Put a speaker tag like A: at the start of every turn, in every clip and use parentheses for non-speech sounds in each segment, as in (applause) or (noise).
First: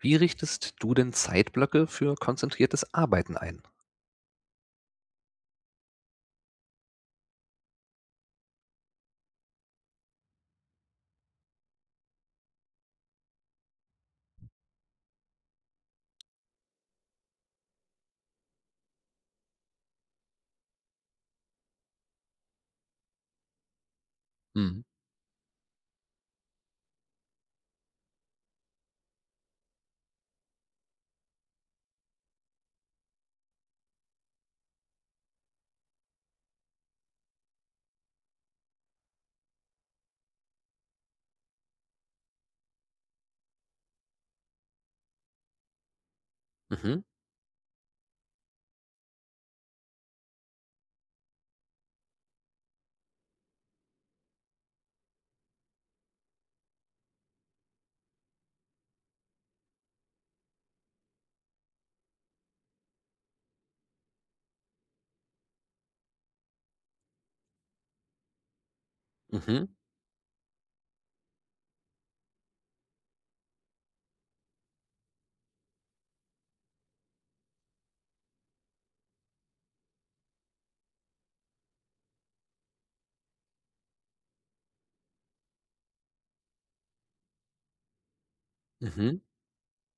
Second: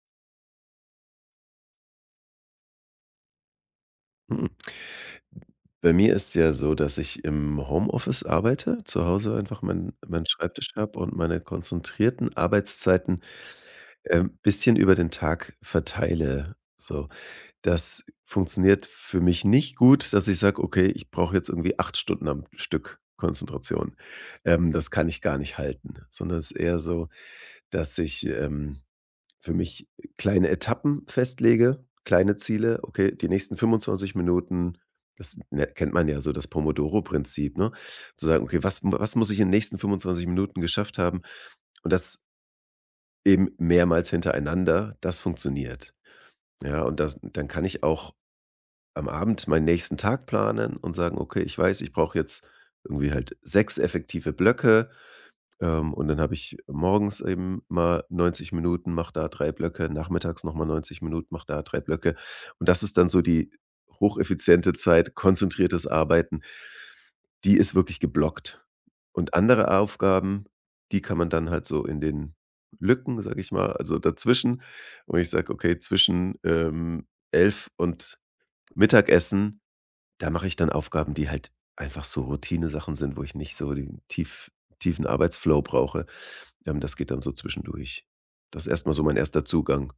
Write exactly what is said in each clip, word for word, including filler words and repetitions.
A: Wie richtest du denn Zeitblöcke für konzentriertes Arbeiten ein?
B: Hm. Bei mir ist es ja so, dass ich im Homeoffice arbeite, zu Hause einfach meinen meinen Schreibtisch habe und meine konzentrierten Arbeitszeiten ähm, bisschen über den Tag verteile. So, das funktioniert für mich nicht gut, dass ich sage: „Okay, ich brauche jetzt irgendwie acht Stunden am Stück Konzentration.“ Ähm,
A: Mhm.
B: das kann ich gar nicht halten, sondern es ist eher so, dass ich ähm für mich kleine Etappen festlege, kleine Ziele. Okay, die nächsten fünfundzwanzig Minuten, das ne, kennt man ja so, das Pomodoro-Prinzip, ne? Zu sagen, okay, was, was muss ich in den nächsten fünfundzwanzig Minuten geschafft haben? Und das eben mehrmals hintereinander, das funktioniert. Ja, und
A: Mhm.
B: das, dann kann ich auch am Abend meinen nächsten Tag planen und sagen, okay, ich weiß, ich brauche jetzt irgendwie halt sechs effektive Blöcke, ähm, und dann habe ich morgens eben mal neunzig Minuten, mach da drei Blöcke, nachmittags noch mal neunzig Minuten, mach da drei Blöcke. Und das ist dann so die hocheffiziente Zeit, konzentriertes Arbeiten. Die ist wirklich geblockt. Und
A: Mhm.
B: andere Aufgaben, die kann man dann halt so in den Lücken, sage ich mal, also dazwischen, wo ich sage, okay, zwischen ähm, elf und Mittagessen, da mache ich dann Aufgaben, die halt einfach so Routine-Sachen sind, wo ich nicht so den tief tiefen Arbeitsflow brauche. Ähm, das geht dann so zwischendurch. Das ist erst so mein
A: Mhm.
B: erster Zugang.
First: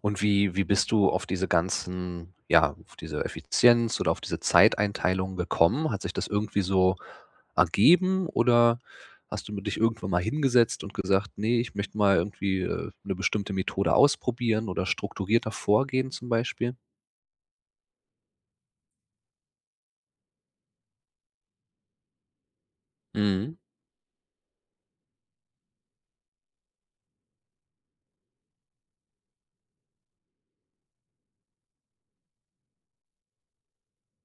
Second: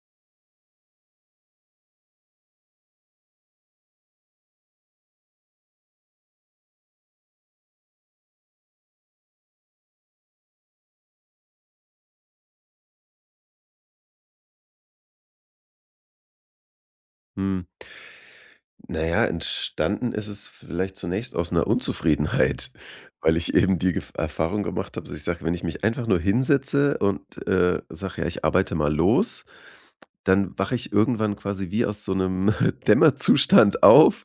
A: Und wie wie bist du auf diese ganzen ja, auf diese Effizienz oder auf diese Zeiteinteilung gekommen? Hat sich das irgendwie so ergeben oder hast du dich irgendwann mal hingesetzt und gesagt: nee, ich möchte mal irgendwie, äh, 'ne bestimmte Methode ausprobieren oder strukturierter vorgehen“, zum Beispiel?
B: Mhm. Na ja, entstanden ist es vielleicht zunächst aus einer Unzufriedenheit, (laughs) weil ich
A: Mhm.
B: eben die Gef Erfahrung gemacht habe, dass ich sage, wenn ich mich einfach nur hinsetze und äh, sage: „Ja, ich arbeite mal los“, dann wache ich irgendwann quasi wie aus so einem (laughs) Dämmerzustand auf,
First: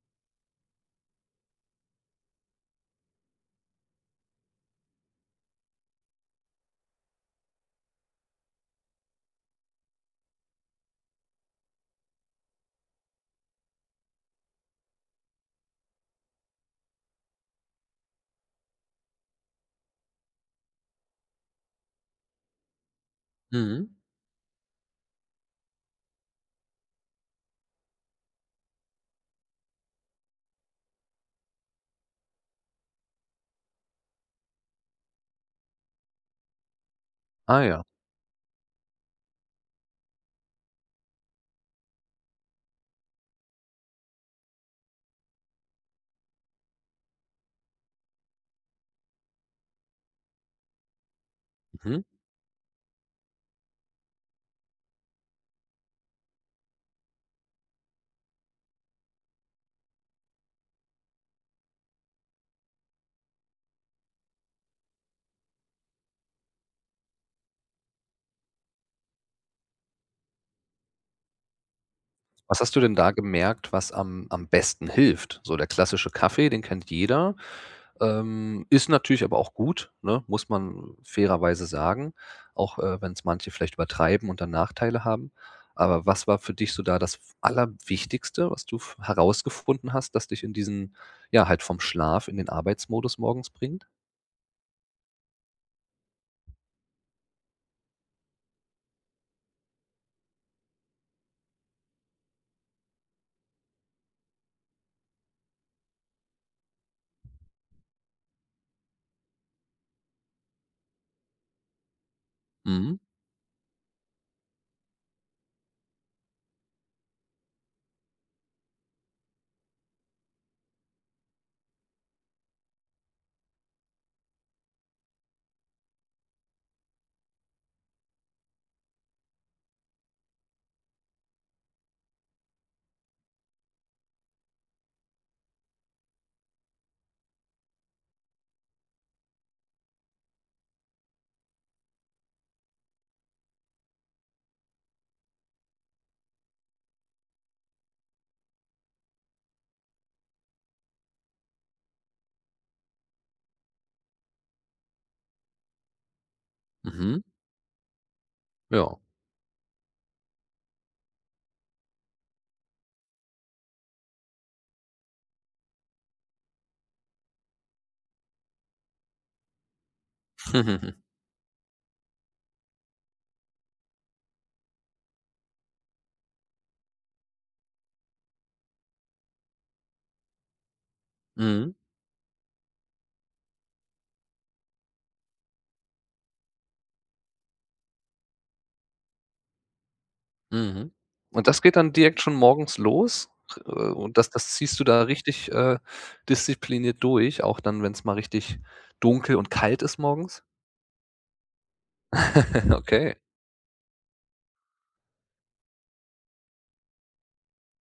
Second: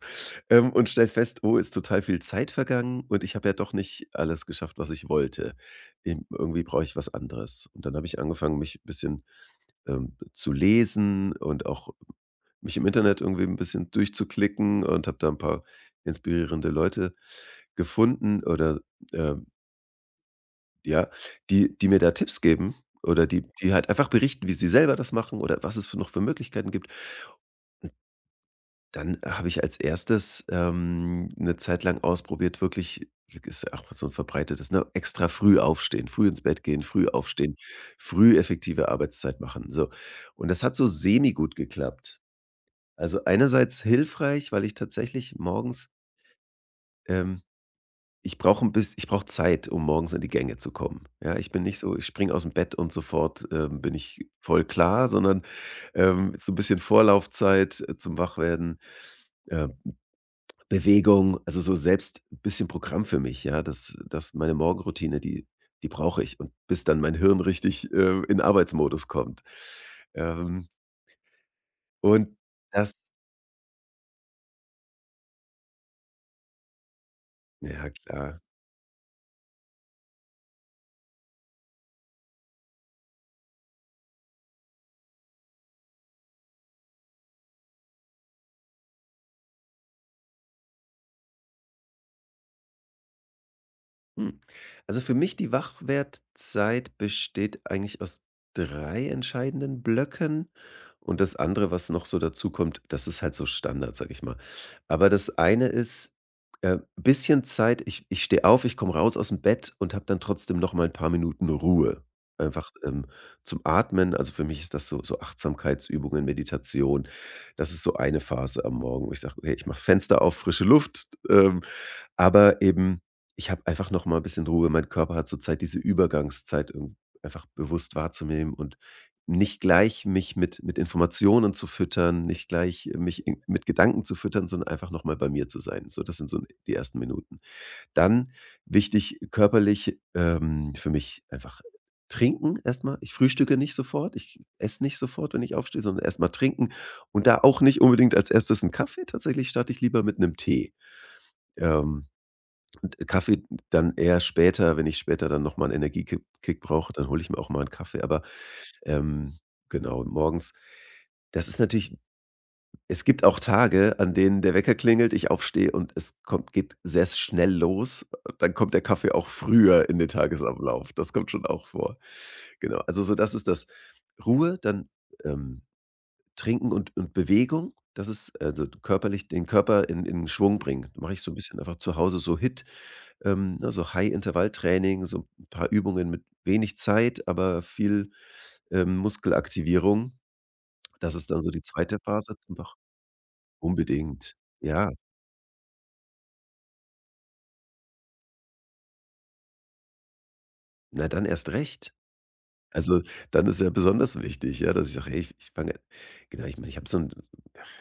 B: ähm, und stelle fest: „Oh, ist total viel Zeit vergangen und ich habe ja doch nicht alles geschafft, was ich wollte. Eben irgendwie brauche ich was anderes.“ Und dann habe ich angefangen, mich ein bisschen, ähm, zu lesen und auch mich im Internet irgendwie ein bisschen durchzuklicken und habe da ein paar inspirierende Leute gefunden oder, ähm, ja, die die mir da Tipps geben oder die die halt
A: Mhm.
B: einfach berichten, wie sie selber das machen oder was es für noch für Möglichkeiten gibt. Dann habe ich als erstes ähm, 'ne Zeit lang ausprobiert, wirklich ist auch so 'n verbreitetes, ne, extra früh aufstehen, früh ins Bett gehen, früh aufstehen,
A: Ah ja.
B: früh effektive Arbeitszeit machen, so. Und das hat so semi gut geklappt. Also einerseits hilfreich, weil ich tatsächlich morgens Ähm, ich brauche ein biss ich brauche Zeit, um morgens in die Gänge zu kommen. Ja, ich bin nicht so,
A: Mhm.
B: ich springe aus dem Bett und sofort, ähm, bin ich voll klar, sondern, ähm, so ein bisschen Vorlaufzeit, äh, zum Wachwerden, äh, Bewegung, also, so selbst ein bisschen Programm für mich, ja, dass dass meine Morgenroutine, die die brauche ich, und bis dann mein Hirn richtig, äh, in Arbeitsmodus kommt. Ähm, und
A: Was hast du denn
B: das
A: da gemerkt, was am am besten hilft? So der klassische Kaffee, den kennt jeder,
B: ja klar.
A: ähm, ist natürlich aber auch gut, ne, muss man fairerweise sagen, auch, äh, wenn es manche vielleicht übertreiben und dann Nachteile haben. Aber was war für dich so da das Allerwichtigste, was du f herausgefunden hast, das dich in diesen ja, halt vom Schlaf in den Arbeitsmodus morgens bringt?
B: Hm. Also für mich die Wachwertzeit besteht eigentlich aus drei entscheidenden Blöcken, und das andere, was noch so dazu kommt, das ist halt so Standard, sag ich mal. Aber das eine ist, äh, bisschen Zeit, ich ich stehe auf, ich komme raus aus dem Bett und habe dann trotzdem noch mal ein paar Minuten Ruhe. Einfach,
A: Mhm,
B: ähm, zum Atmen. Also, für mich ist das so so Achtsamkeitsübungen, Meditation. Das ist so eine Phase am Morgen, wo ich sage: „Okay, ich mache Fenster auf, frische Luft, ähm, aber eben, ich habe einfach noch mal ein bisschen Ruhe. Mein Körper hat zurzeit diese Übergangszeit irgend einfach bewusst wahrzunehmen und nicht gleich mich mit mit Informationen zu füttern, nicht gleich äh, mich in mit Gedanken zu füttern, sondern einfach noch mal bei mir zu sein. So, das sind so die ersten Minuten. Dann wichtig körperlich, ähm, für mich einfach trinken erstmal. Ich frühstücke nicht sofort, ich esse nicht sofort, wenn ich aufstehe, sondern erstmal trinken, und da auch nicht unbedingt als Erstes 'n Kaffee. Tatsächlich starte ich lieber mit einem Tee. Ähm, und äh, Kaffee dann eher später, wenn ich später dann noch mal 'n Energiekick Kick brauche, dann
A: mhm,
B: hole ich mir auch mal einen Kaffee, aber,
A: ja.
B: ähm, genau, morgens das ist natürlich es gibt auch Tage, an denen der Wecker klingelt, ich aufstehe und es kommt geht sehr schnell los. Dann kommt der Kaffee auch früher in den Tagesablauf.
A: (laughs)
B: Das kommt schon auch vor. Genau, also so das ist das. Ruhe, dann, ähm, Trinken und und Bewegung, das ist also körperlich den Körper in in Schwung bringen. Mache ich so ein bisschen
A: Mhm.
B: einfach zu Hause so hit. Ähm, ne, so High-Intervalltraining, so ein paar Übungen mit wenig Zeit, aber viel, ähm, Muskelaktivierung.
A: Mhm.
B: Das ist dann
A: Und
B: so
A: das
B: die
A: geht dann
B: zweite
A: direkt schon
B: Phase zum Wach
A: morgens los? Äh, und das
B: unbedingt.
A: das ziehst du
B: Ja,
A: da richtig, äh, diszipliniert durch, auch dann, wenn es mal richtig dunkel und kalt ist morgens?
B: na, dann erst recht.
A: (laughs)
B: Also,
A: Okay.
B: dann ist ja besonders wichtig, ja, dass ich sage: „Hey, ich ich fange“ genau, ich meine, ich habe so ein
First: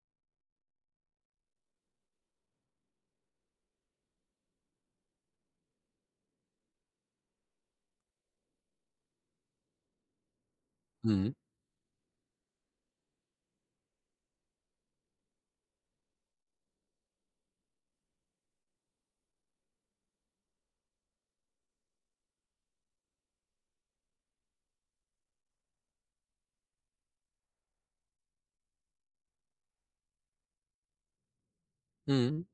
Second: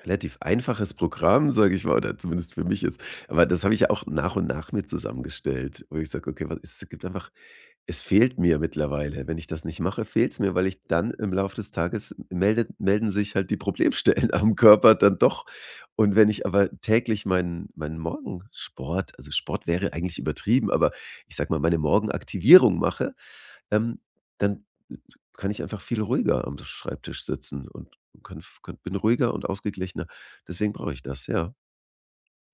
B: relativ einfaches Programm, sage ich mal, oder zumindest für mich jetzt. Aber das habe ich ja auch nach und nach mir zusammengestellt, wo ich sage: „Okay, was es gibt einfach“ Es fehlt mir mittlerweile. Wenn ich das nicht mache, fehlt es mir, weil ich dann im
A: Mhm.
B: Laufe des Tages meldet melden sich halt die Problemstellen (laughs) am Körper dann doch. Und wenn ich aber täglich meinen meinen Morgensport, also, Sport wäre eigentlich übertrieben, aber ich sage mal, meine Morgenaktivierung mache, ähm, dann kann ich einfach viel ruhiger am Schreibtisch sitzen und kann kann bin ruhiger und ausgeglichener. Deswegen brauche ich das, ja.
A: Mhm.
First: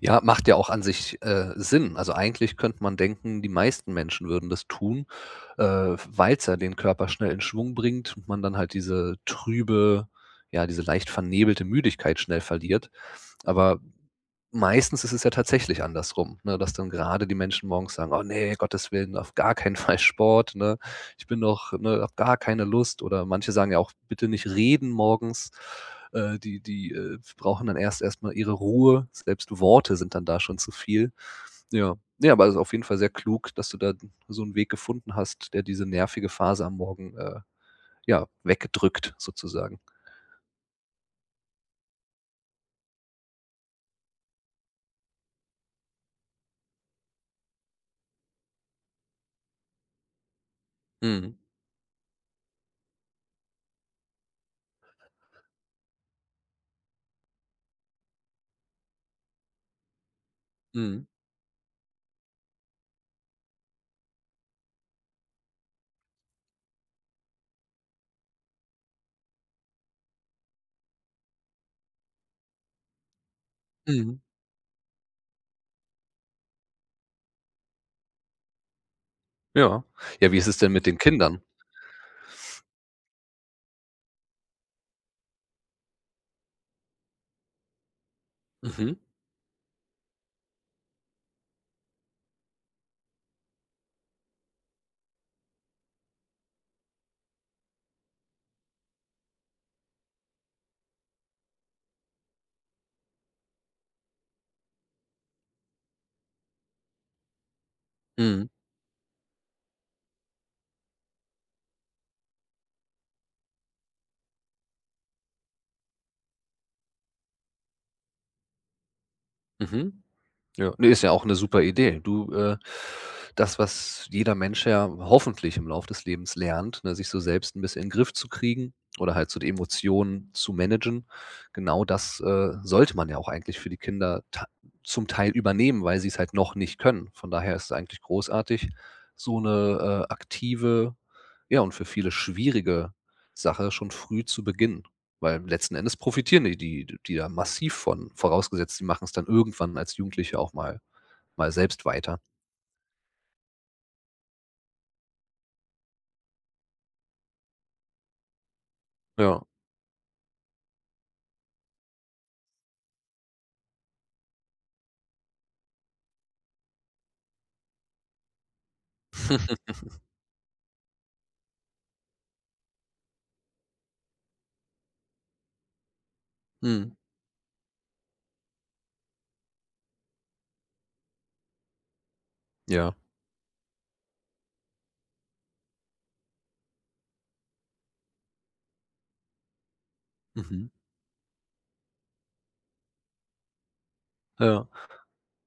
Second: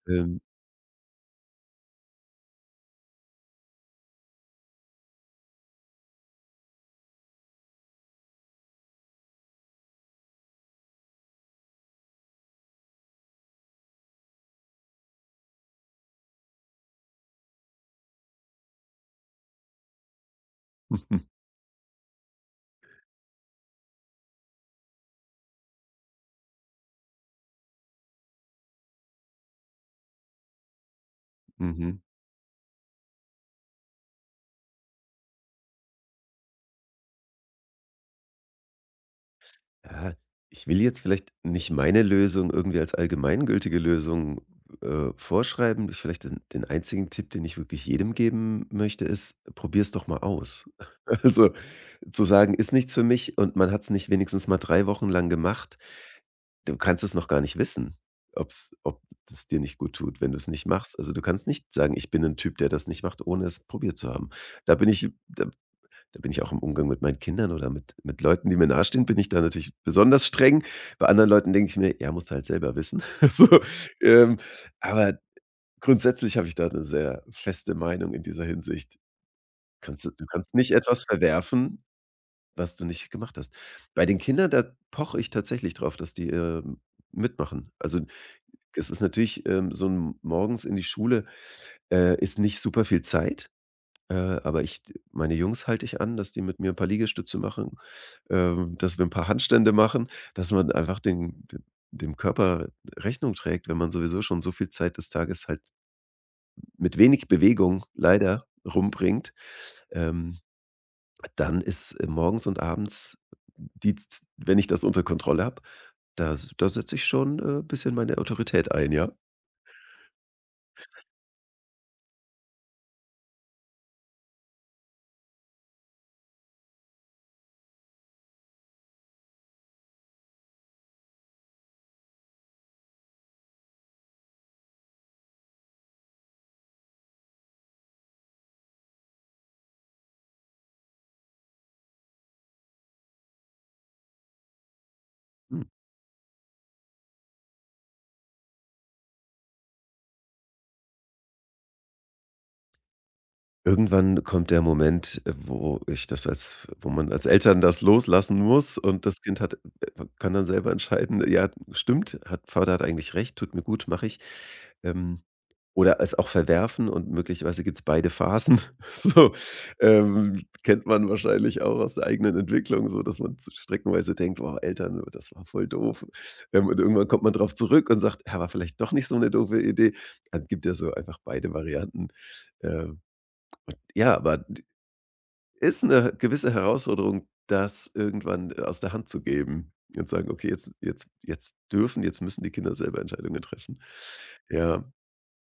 A: Ja,
B: Ähm.
A: macht ja auch an sich, äh, Sinn. Also, eigentlich könnte man denken, die meisten Menschen würden das tun, äh, weil es ja den Körper schnell in Schwung bringt und man dann halt diese trübe ja, diese leicht vernebelte Müdigkeit schnell verliert. Aber meistens ist es ja tatsächlich andersrum, ne, dass dann gerade die Menschen morgens sagen: „Oh ne, Gottes Willen, auf gar keinen (laughs) Fall Sport, ne? Ich bin
B: (laughs)
A: doch ne, habe gar keine Lust.“ Oder manche sagen ja auch: „Bitte nicht reden morgens.“ Äh, die die, äh, brauchen dann erst erstmal ihre Ruhe. Selbst Worte sind dann da schon zu viel. Ja.
B: Mhm.
A: Ne, aber es ist auf jeden Fall sehr klug, dass du da so einen Weg gefunden hast, der diese nervige Phase am Morgen, äh, ja, wegdrückt sozusagen.
B: Ja, ich will jetzt vielleicht nicht meine Lösung irgendwie als allgemeingültige Lösung, äh, vorschreiben. Ich- Vielleicht den den einzigen Tipp, den ich wirklich jedem geben möchte, ist: Probier's doch mal aus. (laughs)
A: Mhm.
B: Also, zu sagen: „Ist nichts für mich“ und man hat es nicht wenigstens mal drei Wochen lang gemacht. Du kannst es noch gar nicht wissen, ob's ob es dir nicht gut tut, wenn du es nicht machst.
A: Mhm.
B: Also, du kannst nicht sagen: „Ich bin ein Typ, der das nicht macht“, ohne es probiert zu haben. Da bin ich da da bin ich auch im Umgang mit meinen Kindern oder mit mit Leuten, die mir nahestehen, bin ich da natürlich besonders streng. Bei anderen Leuten denke ich mir: „Ja, musst du halt selber wissen.“ (laughs) So,
A: Mhm.
B: ähm, aber grundsätzlich habe ich da eine sehr feste Meinung in dieser Hinsicht.
A: Ja.
B: Kannst du du
A: Ja, wie ist
B: kannst
A: es
B: nicht
A: denn mit den
B: etwas
A: Kindern?
B: verwerfen, was du nicht gemacht hast. Bei den Kindern, da poche ich tatsächlich drauf, dass die, ähm, mitmachen. Also, es
A: Mhm.
B: ist natürlich, ähm, so 'n morgens in die Schule, äh, ist nicht super viel Zeit. Äh, aber ich meine Jungs halte ich an, dass die mit mir ein paar Liegestütze machen, ähm, dass wir ein paar Handstände machen, dass man einfach den d dem Körper Rechnung trägt, wenn man sowieso schon so viel Zeit des Tages halt mit wenig Bewegung leider
A: Mhm,
B: rumbringt, ähm, dann ist äh, morgens und abends die z wenn ich das unter Kontrolle habe, da s da setze ich schon ein äh, bisschen meine Autorität ein, ja.
A: mhm. Ja, ne, ist ja auch eine super Idee. Du, äh das, was jeder Mensch ja hoffentlich im Lauf des Lebens lernt, ne, sich so selbst ein bisschen in den Griff zu kriegen oder halt so die Emotionen zu managen. Genau das, äh, sollte man ja auch eigentlich für die Kinder ta zum Teil übernehmen, weil sie es halt noch nicht können. Von daher ist es eigentlich großartig, so eine äh, aktive, ja, und für viele schwierige Sache schon früh zu beginnen. Weil
B: Mhm.
A: letzten Endes profitieren die die die da massiv von, vorausgesetzt, die machen es dann irgendwann als Jugendliche auch mal mal selbst weiter.
B: Irgendwann kommt der Moment, äh, wo ich das als wo man als Eltern das loslassen muss, und das Kind
A: Ja.
B: hat äh, kann dann selber entscheiden: „Ja, stimmt, hat Vater hat eigentlich recht, tut mir gut, mache ich.“ Ähm, oder es auch verwerfen, und möglicherweise gibt es beide Phasen. (laughs) So,
A: (laughs)
B: ähm, kennt man wahrscheinlich auch aus der eigenen Entwicklung so, dass man z streckenweise denkt: „Boah, Eltern, das war voll doof.“ Ähm, und
A: Mhm.
B: irgendwann kommt man drauf zurück und sagt: „Ja, war vielleicht doch nicht so eine doofe Idee.“ Also, gibt ja so einfach beide Varianten.
A: Ja.
B: Ähm, ja, aber ist 'ne gewisse Herausforderung, das irgendwann äh, aus der Hand zu geben und sagen: „Okay,
A: Mhm.
B: jetzt jetzt jetzt dürfen jetzt müssen die Kinder selber Entscheidungen treffen.“
A: Ja.
B: Ja,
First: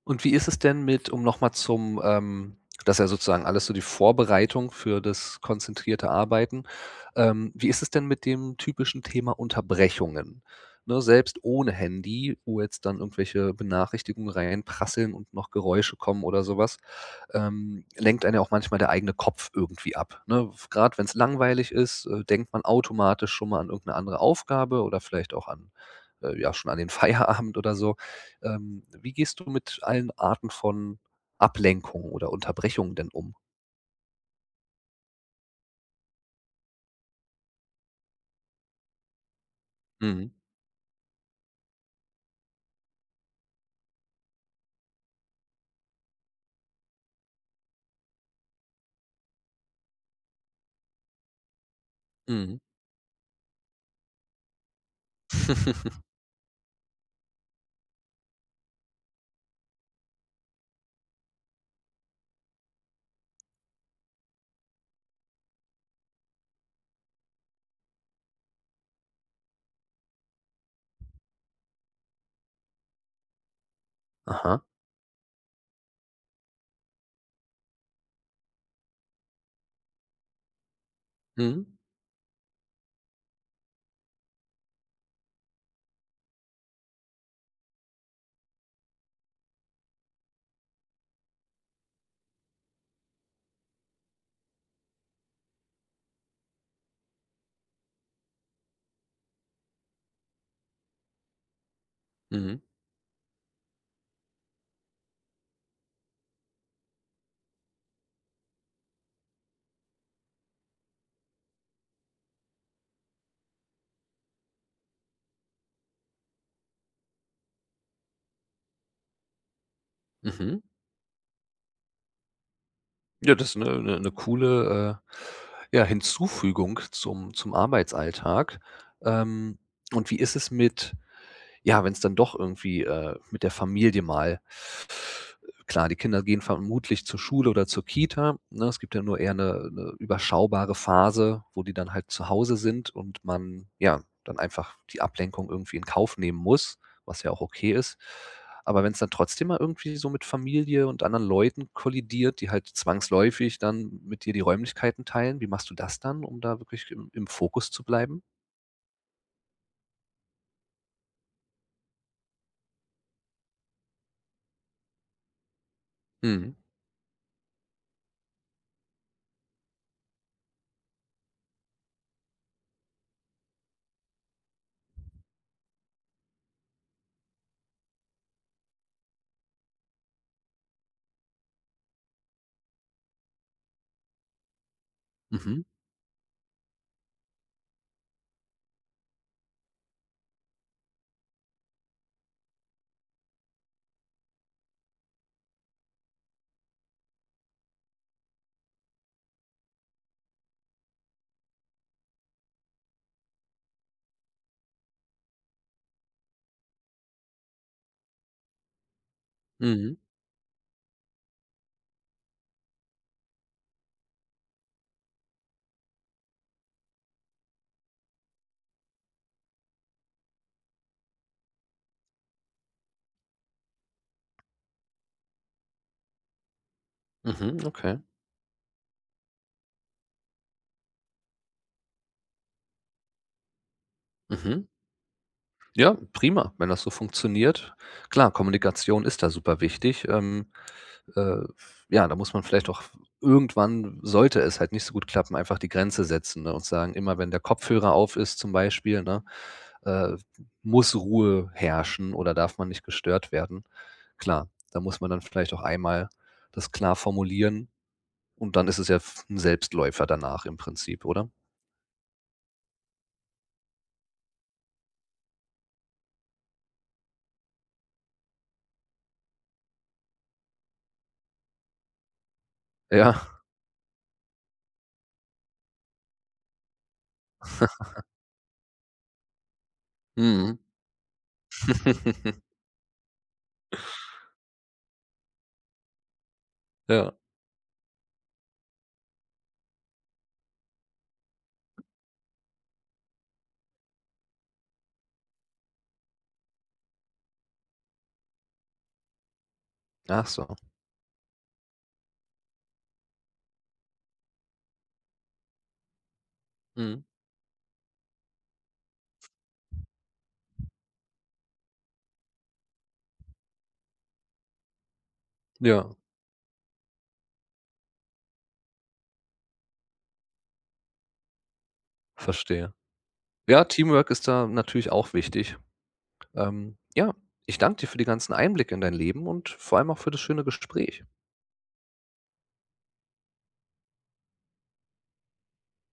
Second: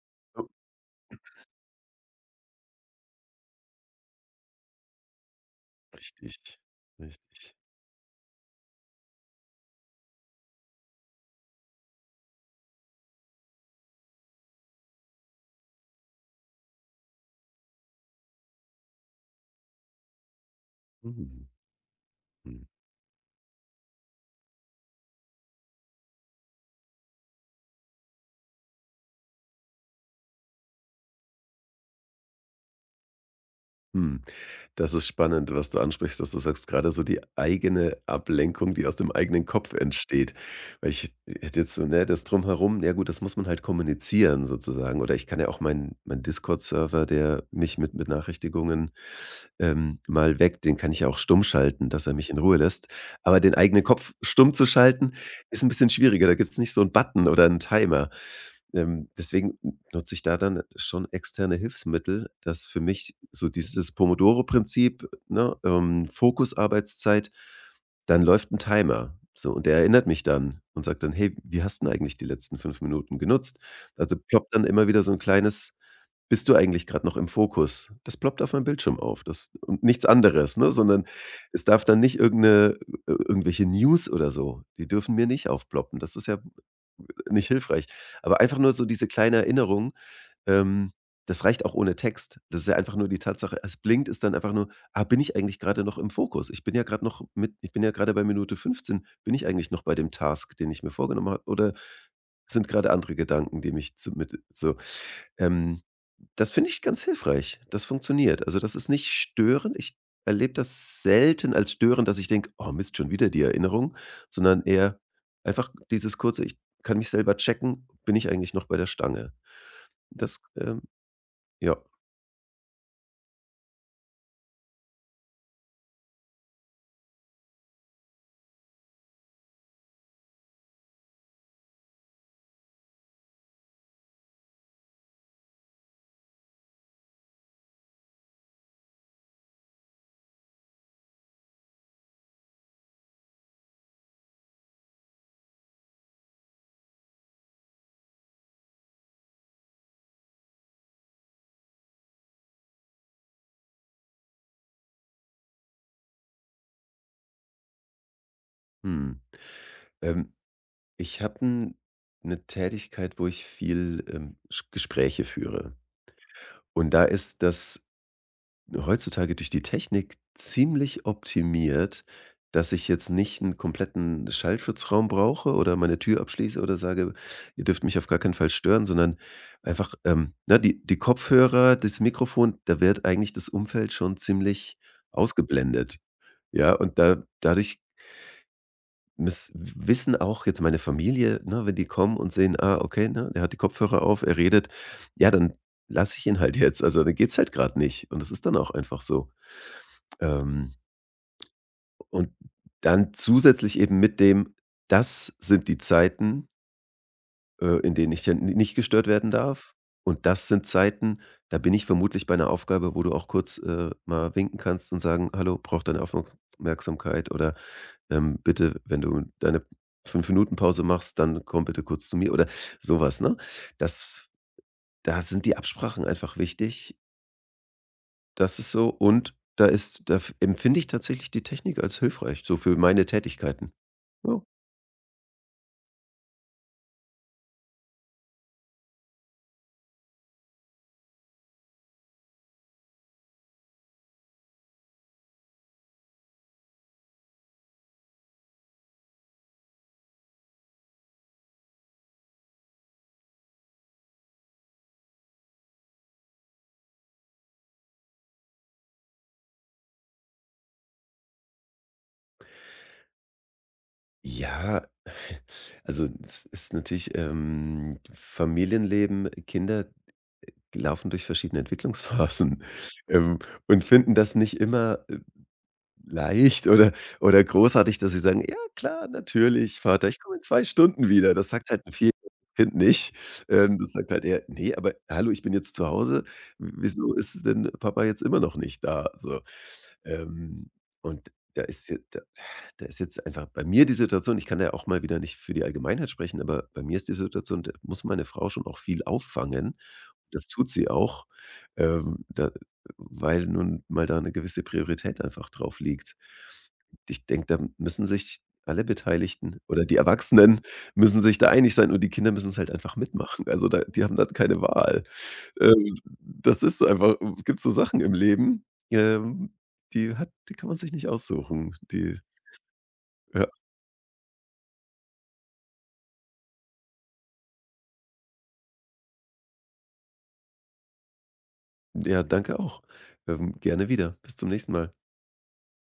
A: Und wie ist es denn mit um noch mal zum, ähm das ist ja sozusagen alles so die Vorbereitung für das konzentrierte
B: richtig,
A: Arbeiten. Ähm,
B: richtig.
A: wie ist es denn mit dem typischen Thema Unterbrechungen? Ne, selbst ohne Handy, wo jetzt dann irgendwelche Benachrichtigungen reinprasseln und noch Geräusche kommen oder sowas? ähm, lenkt einen ja auch manchmal der eigene Kopf irgendwie ab. Ne? Gerade wenn es
B: Mhm,
A: langweilig ist, äh, denkt man
B: mhm,
A: automatisch schon mal an irgendeine andere Aufgabe oder vielleicht auch an, äh, ja, schon an den (laughs) Feierabend oder so. Ähm, wie gehst du mit allen Arten von Ablenkung oder Unterbrechungen denn um?
B: mhm. Das ist spannend, was du ansprichst, dass du sagst, gerade so die eigene Ablenkung, die aus dem eigenen Kopf
A: Mhm.
B: entsteht. Weil ich hätte jetzt so, ne, das Drumherum, ja gut, das muss man halt kommunizieren sozusagen. Oder ich kann ja auch meinen mein Discord-Server, der mich mit Benachrichtigungen ähm, mal weckt, den kann ich ja auch stumm schalten, dass er mich in Ruhe
A: Mhm.
B: lässt. Aber den eigenen Kopf stumm zu schalten, ist ein bisschen
A: (laughs)
B: schwieriger, da gibt's nicht so 'n Button oder 'n Timer. Ähm, deswegen n nutze ich da dann schon externe Hilfsmittel, dass für mich so dieses Pomodoro-Prinzip, ne, ähm, Fokusarbeitszeit, dann läuft 'n Timer, so, und der erinnert mich dann und sagt dann: „Hey, wie hast 'n eigentlich die letzten fünf Minuten genutzt?“ Also, ploppt
A: Aha.
B: dann immer wieder so 'n kleines bist du eigentlich gerade noch im Fokus? Das ploppt auf meinem Bildschirm auf, das und nichts anderes, ne? Sondern es
A: Mhm.
B: darf dann nicht irgendeine 'ne irgendwelche News oder so, die dürfen mir nicht aufploppen. Das ist ja nicht hilfreich. Aber einfach nur so diese kleine Erinnerung, ähm, das reicht auch ohne Text. Das ist ja einfach nur die Tatsache, es blinkt, ist dann einfach nur: „Ah, bin ich eigentlich gerade noch im Fokus? Ich bin ja gerade noch mit ich bin ja gerade bei Minute fünfzehn. Bin ich eigentlich noch bei dem Task, den ich mir vorgenommen habe, oder
A: Mhm.
B: sind gerade andere Gedanken, die mich zu mit“ so. Ähm, das finde ich ganz hilfreich. Das funktioniert. Also, das ist nicht störend. Ich erlebe das selten als störend, dass ich denke: „Oh Mist, schon wieder die Erinnerung“, sondern eher einfach dieses kurze: „Ich kann mich selber checken, bin ich eigentlich noch bei der Stange?“ Das,
A: Mhm.
B: ähm ja.
A: Ja, das ist eine 'ne 'ne coole, äh, ja, Hinzufügung zum zum Arbeitsalltag. Ähm, und wie ist es mit ja, wenn es dann doch irgendwie, äh, mit der Familie mal klar, die Kinder gehen vermutlich zur Schule oder zur Kita, ne? Es gibt ja nur eher eine überschaubare Phase, wo die dann halt zu Hause sind und man, ja, dann einfach die Ablenkung irgendwie in Kauf nehmen muss, was ja auch okay ist. Aber wenn es dann trotzdem mal irgendwie so mit Familie und anderen Leuten kollidiert, die halt zwangsläufig dann mit dir die Räumlichkeiten teilen, wie machst du das dann, um da wirklich im im Fokus zu bleiben?
B: Mhm. Ähm, ich habe eine Tätigkeit, wo ich viel, ähm, Sch Gespräche führe.
A: Mhm.
B: Und da ist das heutzutage durch die Technik ziemlich optimiert, dass ich jetzt nicht einen kompletten Schallschutzraum brauche oder meine Tür abschließe oder sage: „Ihr dürft mich auf gar keinen Fall stören“, sondern einfach, ähm, ne, die die Kopfhörer, das Mikrofon, da wird eigentlich das Umfeld schon ziemlich
A: Mhm.
B: ausgeblendet. Ja, und da dadurch miss wissen auch jetzt meine Familie, ne, wenn die kommen und sehen: „Ah, okay, ne, der hat die Kopfhörer auf, er redet“, ja, dann lasse ich ihn halt jetzt. Also, dann geht's halt gerade nicht und das ist dann auch einfach so. Ähm, und dann zusätzlich eben mit dem: „Das sind die Zeiten, äh, in denen ich ja ni nicht gestört werden darf,
A: Mhm.
B: und das sind Zeiten, da bin ich vermutlich bei einer Aufgabe, wo du auch kurz, äh, mal winken kannst und sagen: ‚Hallo, brauche deine Aufmerksamkeit' oder, ähm, bitte, wenn du deine fünf Minuten Pause machst, dann komm bitte kurz zu mir" oder sowas, ne? Das da sind die Absprachen einfach wichtig.
A: Mhm. Okay.
B: Das ist so, und da ist da f empfinde ich tatsächlich die Technik als hilfreich, so für meine Tätigkeiten. Ja.
A: Mhm. Ja, prima, wenn das so funktioniert. Klar, Kommunikation ist da super wichtig. Ähm, äh, ja, da muss man vielleicht auch irgendwann, sollte es halt nicht so gut klappen, einfach die Grenze setzen, ne, und sagen, immer wenn der Kopfhörer auf ist zum Beispiel, ne, äh, muss Ruhe herrschen oder darf man nicht gestört werden. Klar, da muss man dann vielleicht auch einmal das klar formulieren und dann ist es ja f- ein Selbstläufer danach im Prinzip, oder?
B: Ja, also es ist natürlich, ähm, Familienleben, Kinder laufen durch verschiedene Entwicklungsphasen, (laughs)
A: Ja.
B: ähm, und finden das nicht immer leicht oder oder großartig, dass sie sagen: „Ja klar, natürlich, Vater, ich komme in
A: Mhm.
B: zwei Stunden wieder.“ Das sagt halt 'n
A: (laughs)
B: vierjähriges Kind nicht. Ähm, das sagt halt eher: „Ne, aber hallo, ich bin jetzt zu Hause. W wieso
A: Ja.
B: ist denn Papa jetzt immer noch nicht da?“ So, ähm, und da ist jetzt da da ist jetzt einfach bei mir die Situation, ich kann ja auch mal wieder nicht für die Allgemeinheit sprechen, aber bei mir ist die Situation, da muss meine Frau schon auch viel auffangen.
A: Ach
B: Das
A: so.
B: tut sie auch. Ähm, da weil nun mal da eine gewisse Priorität einfach drauf liegt.
A: Mhm.
B: Ich denke, da müssen sich alle Beteiligten, oder die Erwachsenen (laughs) müssen sich da einig sein, und die Kinder müssen's halt einfach mitmachen. Also, da die haben dann keine Wahl.
A: Ja,
B: Ähm, das ist so einfach gibt so Sachen im Leben, ähm, die hat die kann man sich nicht aussuchen. Die
A: verstehe.
B: ja,
A: Ja, Teamwork ist da natürlich auch wichtig. Ähm, ja, ich danke dir für die ganzen Einblicke in dein Leben und vor allem auch für das schöne Gespräch.
B: ja, danke auch. Ähm, gerne wieder. Bis zum nächsten Mal.